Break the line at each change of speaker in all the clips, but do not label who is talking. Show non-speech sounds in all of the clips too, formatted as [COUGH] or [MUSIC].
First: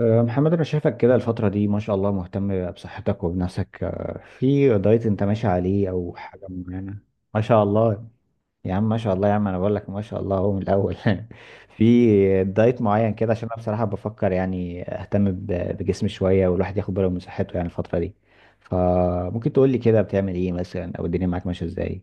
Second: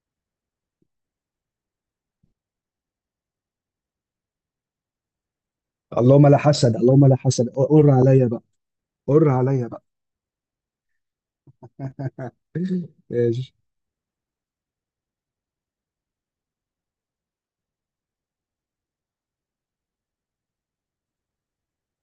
محمد انا شايفك كده الفترة دي، ما شاء الله، مهتم بصحتك وبنفسك. في دايت انت ماشي عليه او
اللهم لا
حاجة
حسد،
معينة؟
اللهم لا
ما
حسد،
شاء
قر
الله
عليا بقى،
يا عم، ما شاء الله
قر
يا عم، انا
عليا
بقول
بقى.
لك ما شاء الله هو من الاول. [LAUGHS]
[LAUGHS]
في دايت معين كده، عشان
ماشي.
انا بصراحة بفكر يعني اهتم بجسمي شوية، والواحد ياخد باله من صحته يعني الفترة دي. فممكن تقول لي كده بتعمل ايه مثلا، او الدنيا معاك ماشية ازاي؟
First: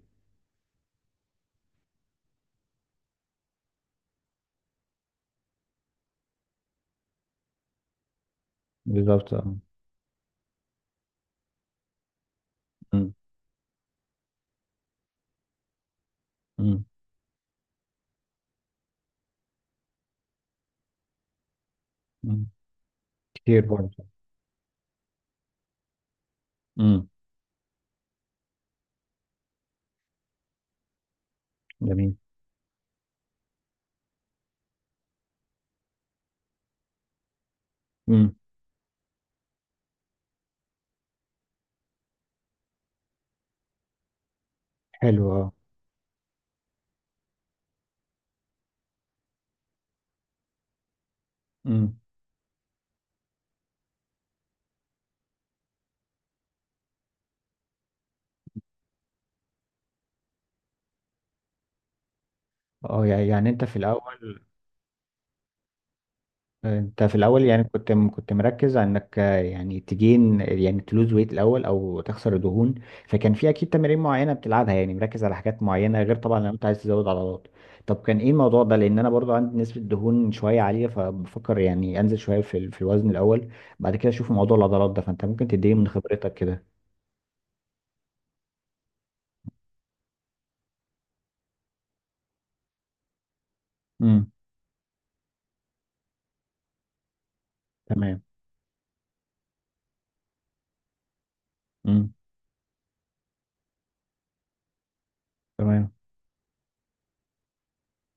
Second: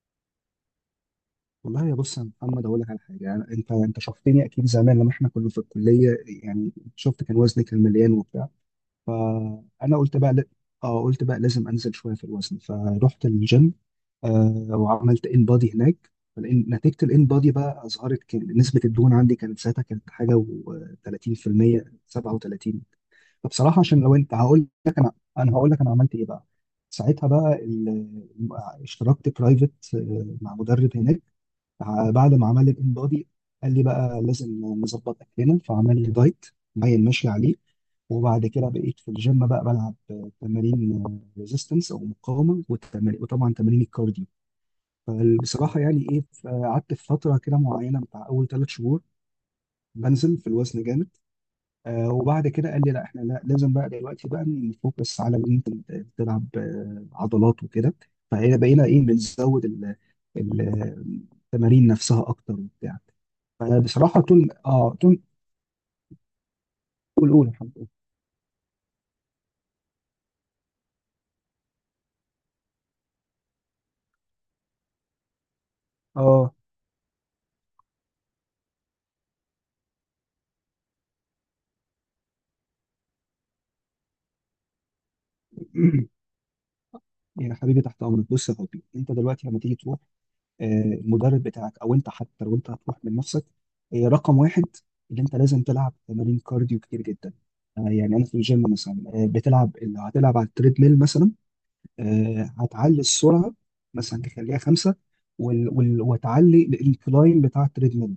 والله يا بص يا محمد اقول لك على حاجه، يعني انت شفتني اكيد زمان لما احنا كنا في الكليه، يعني شفت كان وزني مليان وبتاع.
بالظبط، اه.
فانا قلت بقى ل... اه قلت بقى لازم انزل شويه في الوزن،
أمم.
فرحت الجيم وعملت ان بادي هناك. فالإن-
أمم.
نتيجه الان بادي بقى اظهرت كان نسبه الدهون عندي، كانت ساعتها كانت حاجه و30%
أمم.
37.
كتير
فبصراحه عشان
برضه.
لو انت هقول لك انا انا هقول لك انا عملت ايه بقى.
أمم.
ساعتها اشتركت برايفت مع مدرب هناك.
جميل.
بعد ما عمل الان بودي قال لي بقى لازم نظبط اكلنا، فعمل لي دايت باين ماشي عليه.
أمم.
وبعد كده بقيت في الجيم بقى بلعب تمارين ريزيستنس او مقاومه، والتمارين وطبعا تمارين الكارديو.
حلو، اه.
فبصراحه يعني ايه، قعدت في فتره كده معينه بتاع اول ثلاث شهور بنزل في الوزن جامد.
أمم.
وبعد كده قال لي لا احنا لا لازم بقى دلوقتي بقى نفوكس على ان انت تلعب عضلات وكده. فهنا بقينا ايه، بنزود ال- التمارين نفسها اكتر وبتاع.
اه، يعني انت في
فبصراحه
الاول
تون.
انت في
قول
الاول
قول يا
يعني
حبيبي.
كنت مركز على انك، يعني تجين، يعني تلوز ويت الاول او تخسر دهون. فكان في اكيد تمارين معينه بتلعبها، يعني مركز على حاجات معينه، غير طبعا لو
اه.
انت عايز تزود عضلات. طب كان ايه الموضوع ده؟ لان انا برضو عندي نسبه دهون شويه عاليه، فبفكر يعني انزل شويه في الوزن الاول، بعد كده اشوف موضوع العضلات ده. فانت ممكن تديني من
[CLEARS THROAT]
خبرتك كده.
يا حبيبي تحت امرك. بص يا حبيبي، انت دلوقتي لما تيجي تروح المدرب بتاعك، او انت حتى لو انت هتروح من نفسك،
امم.
رقم واحد اللي انت لازم تلعب تمارين كارديو كتير جدا. يعني
تمام.
انا في الجيم مثلا، بتلعب لو هتلعب على التريد ميل مثلا.
امم.
هتعلي السرعه، مثلا تخليها خمسه،
تمام.
وتعلي الكلايم بتاع التريدميل.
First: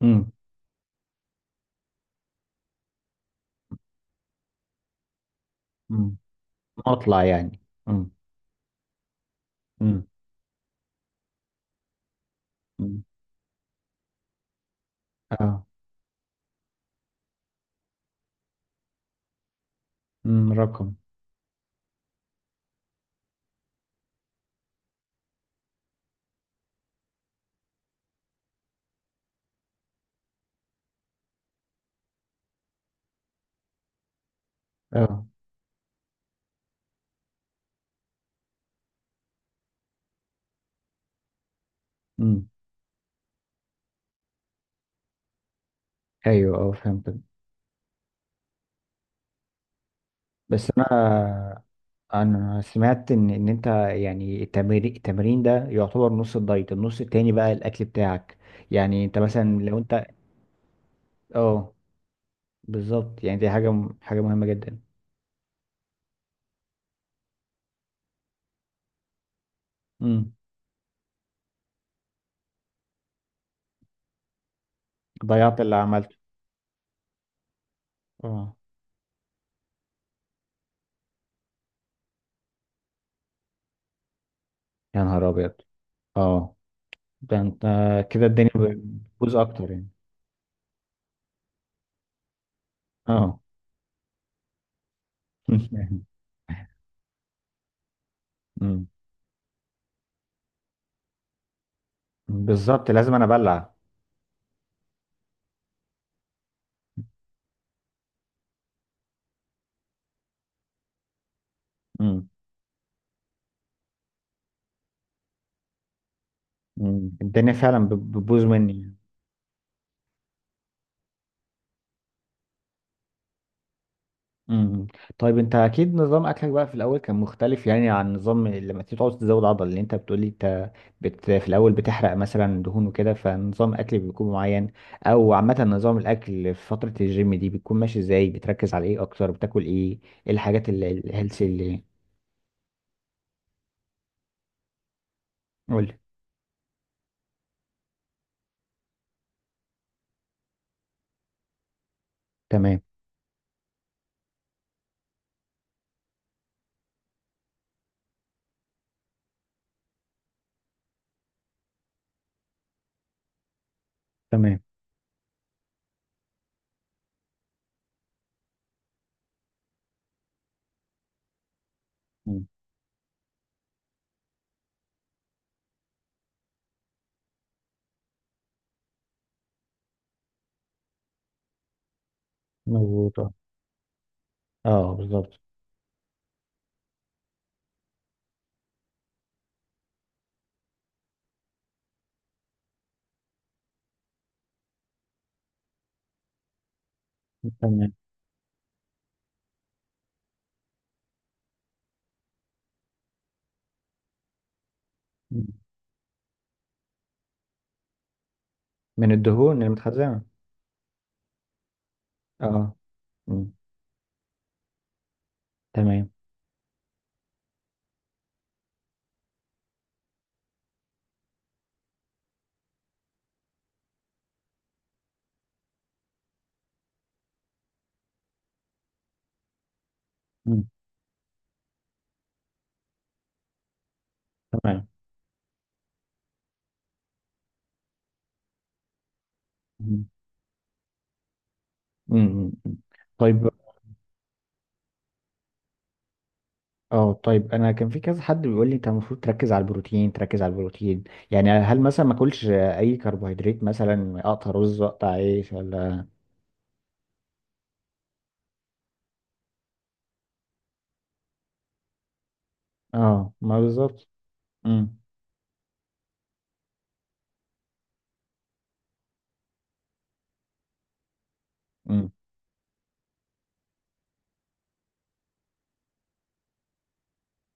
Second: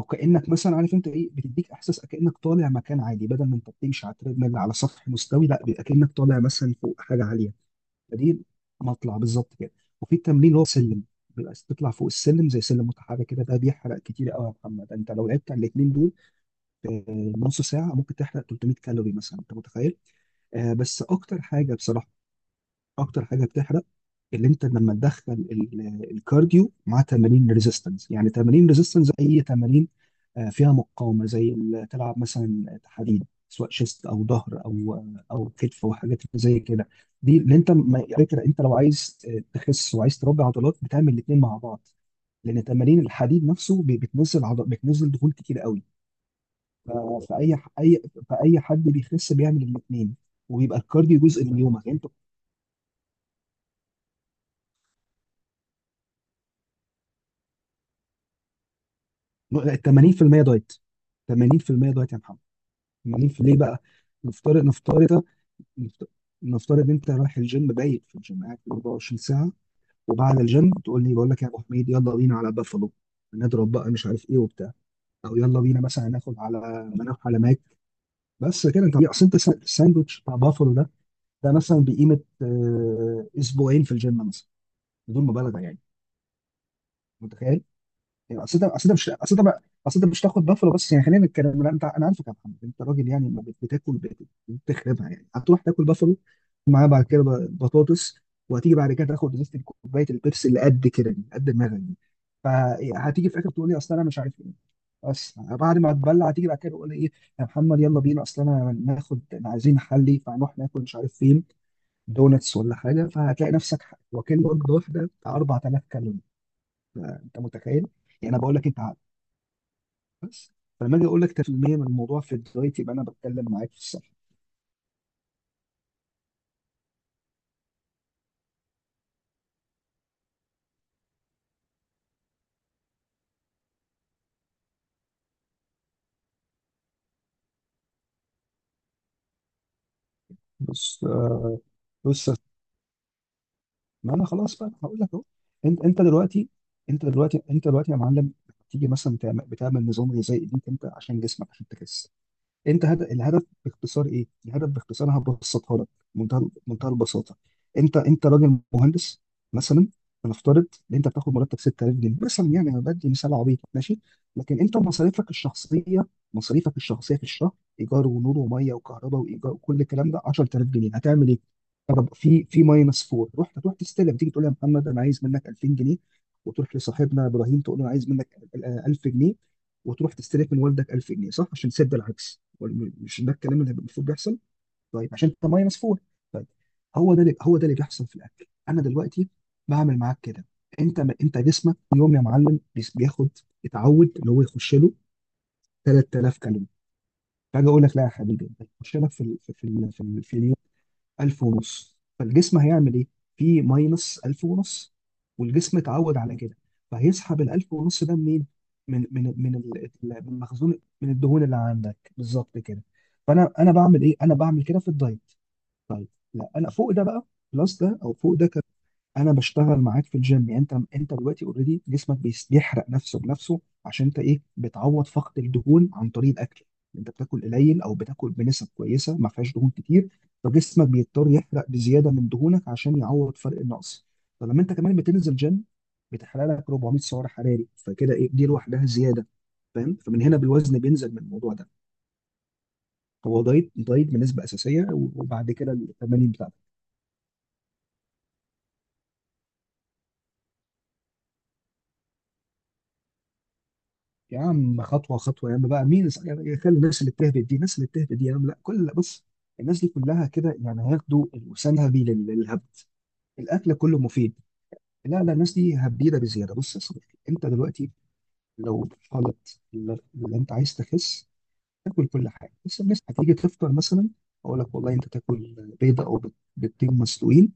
امم.
مثلا عارف انت ايه، بتديك احساس كانك طالع مكان عادي، بدل ما انت بتمشي على التريدميل على سطح مستوي، لا بيبقى كانك
امم.
طالع مثلا فوق
اطلع
حاجه عاليه.
يعني. امم.
فدي مطلع بالظبط كده.
امم.
وفي التمرين اللي هو سلم، بيبقى تطلع فوق السلم زي سلم
امم.
متحرك كده، ده بيحرق كتير قوي يا محمد. انت لو لعبت على
اه.
الاثنين دول في نص ساعه ممكن تحرق 300 كالوري مثلا، انت متخيل؟
امم.
آه
رقم.
بس اكتر حاجه بصراحه، اكتر حاجه بتحرق اللي انت لما تدخل الكارديو مع تمارين ريزيستنس. يعني تمارين ريزيستنس اي تمارين فيها مقاومه، زي تلعب مثلا تحديد، سواء شيست او ظهر او
اه.
كتف وحاجات زي كده. دي اللي انت على فكره انت لو عايز تخس وعايز تربي عضلات بتعمل الاثنين مع بعض،
امم.
لان تمارين الحديد نفسه بتنزل عضل، بتنزل دهون كتير قوي.
ايوه، اه، فهمت.
ف- فاي ح- اي فاي حد بيخس بيعمل الاثنين،
بس
وبيبقى
انا،
الكارديو جزء من يومك. يعني انت
سمعت ان، انت، يعني التمرين ده يعتبر نص الدايت، النص التاني بقى الاكل بتاعك. يعني انت مثلا لو انت.
80% دايت
اه،
80% دايت يا محمد.
بالظبط.
80
يعني دي
ليه بقى؟
حاجه مهمه
نفترض
جدا.
نفترض نفت- نفترض ان انت رايح الجيم، بايت في الجيم قاعد 24 ساعه،
امم.
وبعد الجيم تقول لي بقول لك يا ابو حميد يلا بينا على بافالو، نضرب بقى مش عارف ايه وبتاع، او
ضيعت
يلا
اللي
بينا مثلا
عملته.
ناخد على نروح على ماك.
اه.
بس كده انت اصل انت الساندوتش بتاع بافالو ده، ده مثلا بقيمه اسبوعين في الجيم مثلا،
يا
بدون
نهار ابيض.
مبالغه يعني،
اه. ده انت،
متخيل؟
كده
يعني
الدنيا
اصل ده اصل ده مش
بتبوظ
اصل ده بقى
اكتر يعني.
اصل ده مش تاخد بافلو بس يعني، خلينا نتكلم، لا انت انا عارفك يا محمد، انت راجل يعني،
اه.
ما بت- بتاكل بت- بتخربها يعني، هتروح تاكل بافلو
[LAUGHS]
معاه بعد كده بطاطس. وهتيجي
امم.
بعد كده تاخد ازازه كوبايه البيبسي اللي قد كده، دي قد دماغك دي.
بالظبط، لازم انا
فهتيجي في الاخر تقول
ابلع.
لي اصل انا مش عارف ايه، بس بعد ما اتبلع هتيجي بعد كده تقول لي ايه، يا محمد يلا بينا اصل انا ناخد، انا عايزين محلي، فهنروح ناكل مش عارف فين،
امم.
دونتس ولا حاجه. فهتلاقي نفسك واكل وجبه واحده بتاع 4000 كالوري،
امم.
فانت
الدنيا
متخيل؟
فعلا
يعني انا
بتبوظ
بقول لك انت
مني.
بس، فلما اجي اقول لك 100% من الموضوع في الدايت يبقى انا بتكلم معاك في الصح.
امم. طيب، انت اكيد نظام اكلك بقى في الاول كان مختلف، يعني عن نظام لما تيجي تعوز تزود عضل اللي انت بتقولي. انت في الاول بتحرق مثلا دهون وكده، فنظام اكل بيكون معين. او عامه نظام الاكل في فتره الجيم دي بتكون ماشي ازاي؟ بتركز على ايه اكتر؟ بتاكل ايه؟ ايه الحاجات
بص
الهيلثي
آه،
اللي.
بص ما انا خلاص بقى هقول لك اهو. انت
قولي.
انت دلوقتي انت دلوقتي يا معلم تيجي مثلا بتعمل نظام غذائي ليك انت، عشان جسمك عشان تخس.
تمام.
الهدف باختصار ايه؟ الهدف باختصار أنا هبسطها لك بمنتهى منتهى البساطه. انت انت راجل مهندس مثلا، هنفترض ان انت بتاخد مرتب 6000 جنيه مثلا، يعني انا بدي مثال عبيط ماشي. لكن
تمام.
انت مصاريفك الشخصيه في الشهر، ايجار ونور وميه وكهرباء وايجار وكل الكلام ده 10000 جنيه، هتعمل ايه؟ طب في
مم.
في ماينس 4، رحت تروح تستلم تيجي تقول يا محمد انا عايز منك 2000 جنيه، وتروح لصاحبنا ابراهيم تقول له انا عايز منك 1000 جنيه، وتروح تستلف من والدك 1000 جنيه، صح؟ عشان تسد العكس.
مظبوط،
مش
اه.
ده الكلام اللي المفروض بيحصل؟
اه،
طيب عشان
بالظبط.
انت ميه مسفوح. طيب هو ده اللي بيحصل في الاكل. انا دلوقتي بعمل معاك كده. انت انت جسمك كل يوم يا معلم بياخد، اتعود اللي هو يخش له 3000 كالوري، فاجي اقول
تمام.
لك لا يا حبيبي ده يخش لك في اليوم 1000 ونص، فالجسم هيعمل ايه؟ في ماينس 1000 ونص،
مم.
والجسم اتعود على كده. فهيسحب ال 1000 ونص ده منين؟ من
من
من من
الدهون
ال- من
المتخزنه.
المخزون من الدهون اللي عندك،
اه،
بالظبط
اه.
كده.
مم.
فانا بعمل ايه؟ انا بعمل كده في الدايت. طيب
تمام.
لا انا فوق ده بقى، بلس ده او فوق ده. انا بشتغل معاك في الجيم، يعني انت دلوقتي اوريدي جسمك بيحرق نفسه بنفسه، عشان انت ايه، بتعوض فقد الدهون عن طريق الاكل. انت بتاكل قليل او بتاكل بنسب كويسه ما فيهاش دهون كتير،
مم.
فجسمك بيضطر يحرق بزياده من دهونك عشان يعوض فرق النقص. فلما انت
تمام.
كمان بتنزل جيم بتحرق لك 400 سعر حراري، فكده ايه دي لوحدها زياده؟ فاهم،
مم.
فمن هنا بالوزن بينزل من الموضوع ده.
مم. مم.
هو
طيب.
دايت، دايت بنسبه اساسيه، وبعد كده التمارين بتاعتك.
اه، طيب، انا كان في كذا حد بيقول لي انت المفروض تركز على البروتين، تركز على البروتين. يعني هل مثلا ما اكلش اي كربوهيدرات؟ مثلا
يا
اقطع رز،
عم
اقطع
خطوه خطوه
عيش،
يا عم بقى. مين
ولا؟
يعني خلي الناس اللي بتهبد دي، الناس اللي بتهبد دي يا عم، لا كل. بص الناس دي كلها كده يعني، هياخدوا الوسنهبي للهبد.
اه. ما
الاكل كله
بالظبط.
مفيد.
امم.
لا لا الناس دي هبيده بزياده. بص يا صديقي، انت دلوقتي لو في حاله اللي انت عايز تخس، تاكل
امم.
كل حاجه. بس الناس هتيجي تفطر مثلا، اقول لك والله انت تاكل بيضه او بيضتين مسلوقين،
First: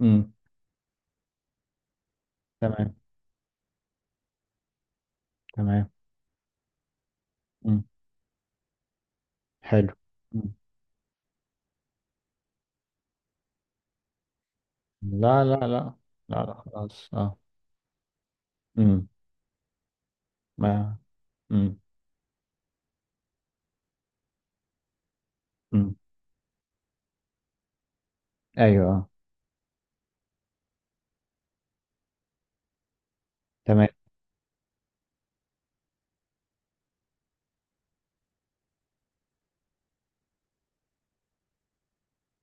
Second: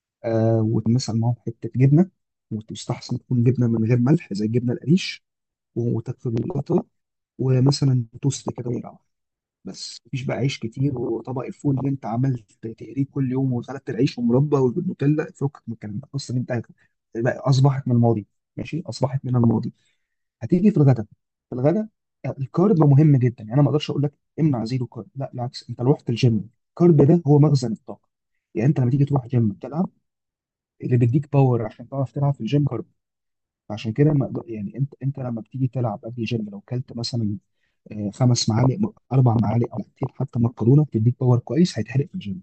امم.
آه ومثلا معاهم حته جبنه،
تمام.
وتستحسن تكون جبنه من غير ملح زي الجبنه القريش،
تمام.
وتكتب القطة،
امم.
ومثلا توست كده ويبقى.
حلو.
بس مفيش بقى
مم.
عيش كتير وطبق الفول اللي انت عملت تقليه كل يوم وخلطت العيش ومربى والنوتيلا،
لا، لا،
فكك من
لا.
الكلام ده اصلا.
لا، لا، خلاص، اه.
بقى اصبحت من الماضي، ماشي،
امم.
اصبحت من الماضي. هتيجي في
ما.
الغداء في
امم.
الغداء الكارب مهم جدا. يعني انا ما اقدرش اقول لك امنع زيرو كارب، لا بالعكس، انت لو
امم.
رحت الجيم الكارب ده هو مخزن الطاقه. يعني انت
ايوه،
لما تيجي
آه.
تروح جيم تلعب، اللي بيديك باور عشان تعرف تلعب في الجيم كارب.
تمام.
عشان كده ما أقدر- يعني انت انت لما بتيجي تلعب قبل الجيم لو كلت مثلا اربع معالق مقتين حتى مكرونه، تديك باور كويس هيتحرق في الجيم.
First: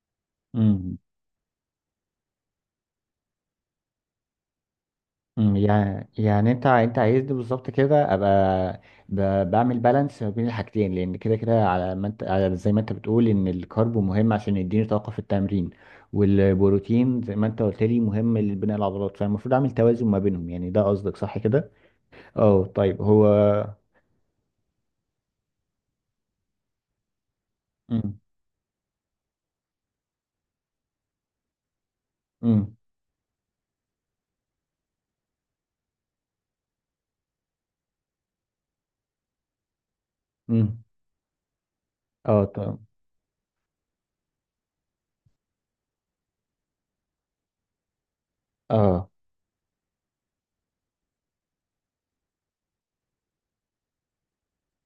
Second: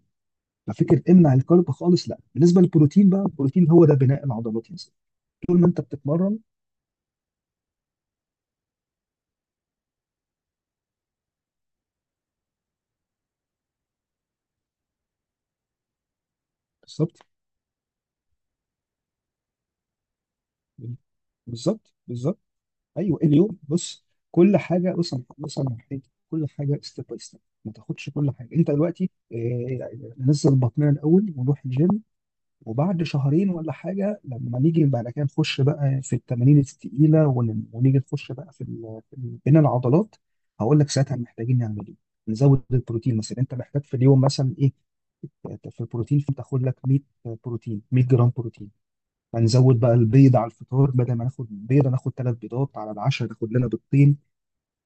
إمم.
ففكره امنع الكارب خالص لا. بالنسبه للبروتين بقى، البروتين هو ده بناء العضلات يا سيدي،
مم،
طول ما انت
يعني
بتتمرن.
يعني انت عايزني بالظبط كده ابقى بعمل بالانس ما بين الحاجتين، لان كده كده، على زي ما انت بتقول ان الكارب مهم عشان يديني طاقه في التمرين،
بالظبط،
والبروتين زي ما انت قلت لي مهم لبناء العضلات، فالمفروض اعمل توازن ما بينهم. يعني ده قصدك، صح كده؟
بالظبط بالظبط.
اه، طيب.
ايوه
هو.
اليوم بص، كل حاجه. بص انا هحكي، كل حاجه ستيب باي ستيب، ما تاخدش
امم.
كل حاجه انت دلوقتي. نزل بطننا الاول ونروح الجيم،
امم.
وبعد شهرين ولا حاجه لما نيجي بعد كده نخش بقى في التمارين التقيله، ونيجي نخش بقى في بين العضلات، هقول
امم.
لك ساعتها محتاجين نعمل ايه.
اه،
نزود
طب.
البروتين مثلا. انت محتاج في اليوم مثلا ايه في البروتين؟ فتاخد لك 100 بروتين، 100 جرام بروتين.
اه.
فنزود بقى البيض على الفطار، بدل ما ناخد بيضه ناخد ثلاث بيضات، على العشاء ناخد لنا بيضتين،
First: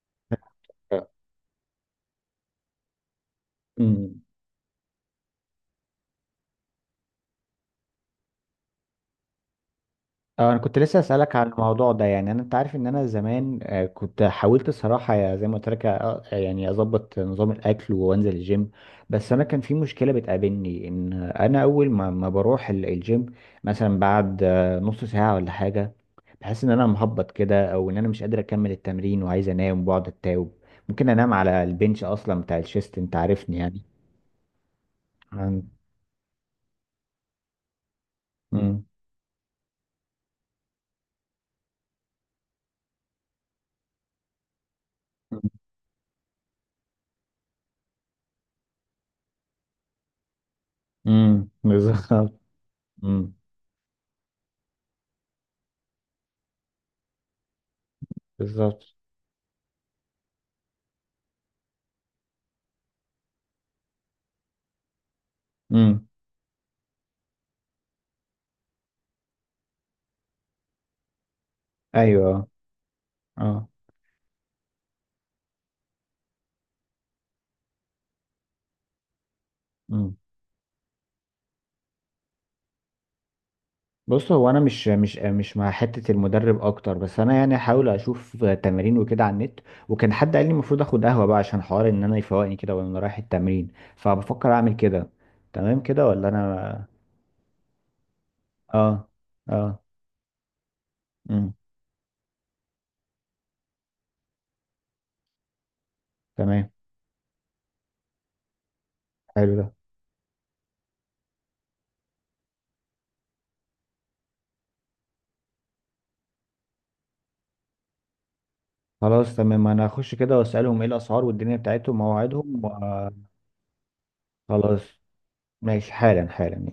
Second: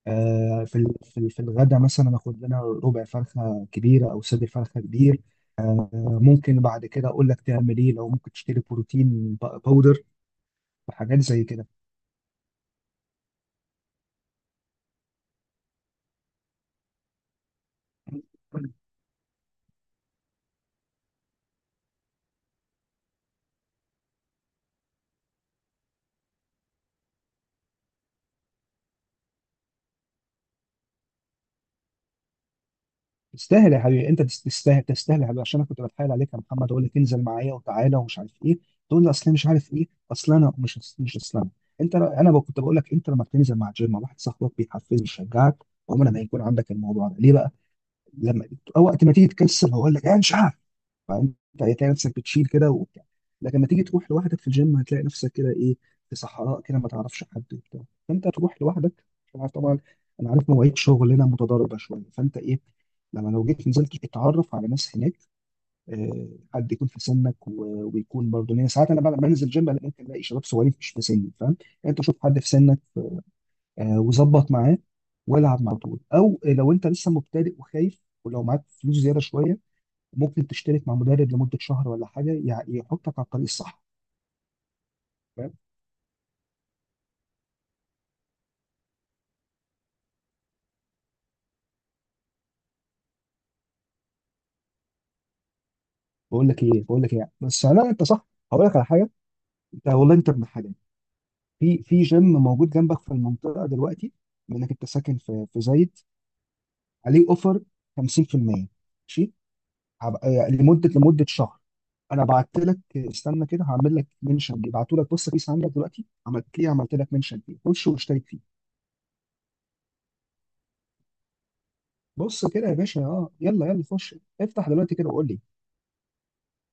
في في الغدا مثلا اخد لنا ربع فرخه كبيره
امم.
او صدر فرخه كبير. آه، ممكن بعد كده اقول لك تعمل ايه لو ممكن تشتري بروتين باودر
اه، انا كنت لسه
وحاجات
اسالك
زي
عن
كده.
الموضوع ده. يعني انا، انت عارف ان انا زمان كنت حاولت الصراحه، زي ما قلت لك، يعني اظبط نظام الاكل وانزل الجيم. بس انا كان في مشكله بتقابلني، ان انا اول ما بروح الجيم، مثلا بعد نص ساعه ولا حاجه، بحس ان انا مهبط كده، او ان انا مش قادر اكمل التمرين وعايز انام وبقعد اتاوب. ممكن انام على البنش اصلا بتاع الشيست، انت عارفني
تستاهل يا
يعني.
حبيبي، انت تستاهل تستاهل يا حبيبي، عشان
عن-
انا كنت بتحايل عليك يا محمد اقول لك انزل معايا وتعالى ومش عارف ايه،
مم.
تقول لي اصل أنا مش عارف ايه اصل انا مش مش اصل انا انت. انا كنت بقول لك انت لما بتنزل مع جيم مع واحد صاحبك بيحفزك ويشجعك، عمر ما يكون عندك الموضوع ده ليه بقى لما، أو وقت ما تيجي تكسل هقول لك انا مش عارف، فاهم؟
مم.
فهتلاقي نفسك
بالظبط.
بتشيل كده وبتاع.
مم.
لكن لما تيجي تروح لوحدك في الجيم هتلاقي نفسك كده ايه، في صحراء كده ما تعرفش حد وبتاع، فانت تروح
بالظبط.
لوحدك عشان عارف طبعا. انا عارف مواعيد شغلنا متضاربه شويه، فانت ايه لما لو جيت نزلت اتعرف على ناس هناك،
مم.
آه، حد يكون في سنك ويكون برضه، لان ساعات انا بعد ما بنزل جيم أنا ممكن الاقي شباب صغيرين مش في سني، فاهم يعني. انت شوف حد
ايوه،
في سنك
اه.
وظبط معاه والعب معاه على طول. او لو انت لسه مبتدئ وخايف ولو معاك فلوس زياده شويه
مم.
ممكن تشترك مع مدرب لمده شهر ولا حاجه، يحطك على الطريق الصح،
بص، هو انا
فاهم.
مش مع حته المدرب اكتر، بس انا يعني هحاول اشوف تمارين وكده على النت. وكان حد قال لي المفروض اخد قهوه بقى، عشان حوار ان انا يفوقني كده وانا رايح التمرين، فبفكر اعمل كده. تمام كده ولا
بقول لك ايه
انا؟
بقول لك ايه بس، لا انت صح. هقول لك على
اه.
حاجه،
اه.
انت والله انت ابن حاجه.
امم.
في جيم موجود جنبك في المنطقه دلوقتي منك، انت ساكن في في زايد،
تمام.
عليه اوفر 50%، ماشي؟
حلو ده.
لمده شهر. انا بعت لك، استنى كده هعمل لك منشن دي، بعته لك، بص بيس عندك دلوقتي، عملت ليه عملت لك منشن فيه، خش واشترك فيه.
خلاص، تمام، انا هخش كده واسالهم ايه الاسعار والدنيا بتاعتهم
بص
مواعيدهم
كده يا باشا، اه يلا يلا خش، افتح
وخلاص.
دلوقتي كده وقول لي.
ماشي، حالا حالا، يلا.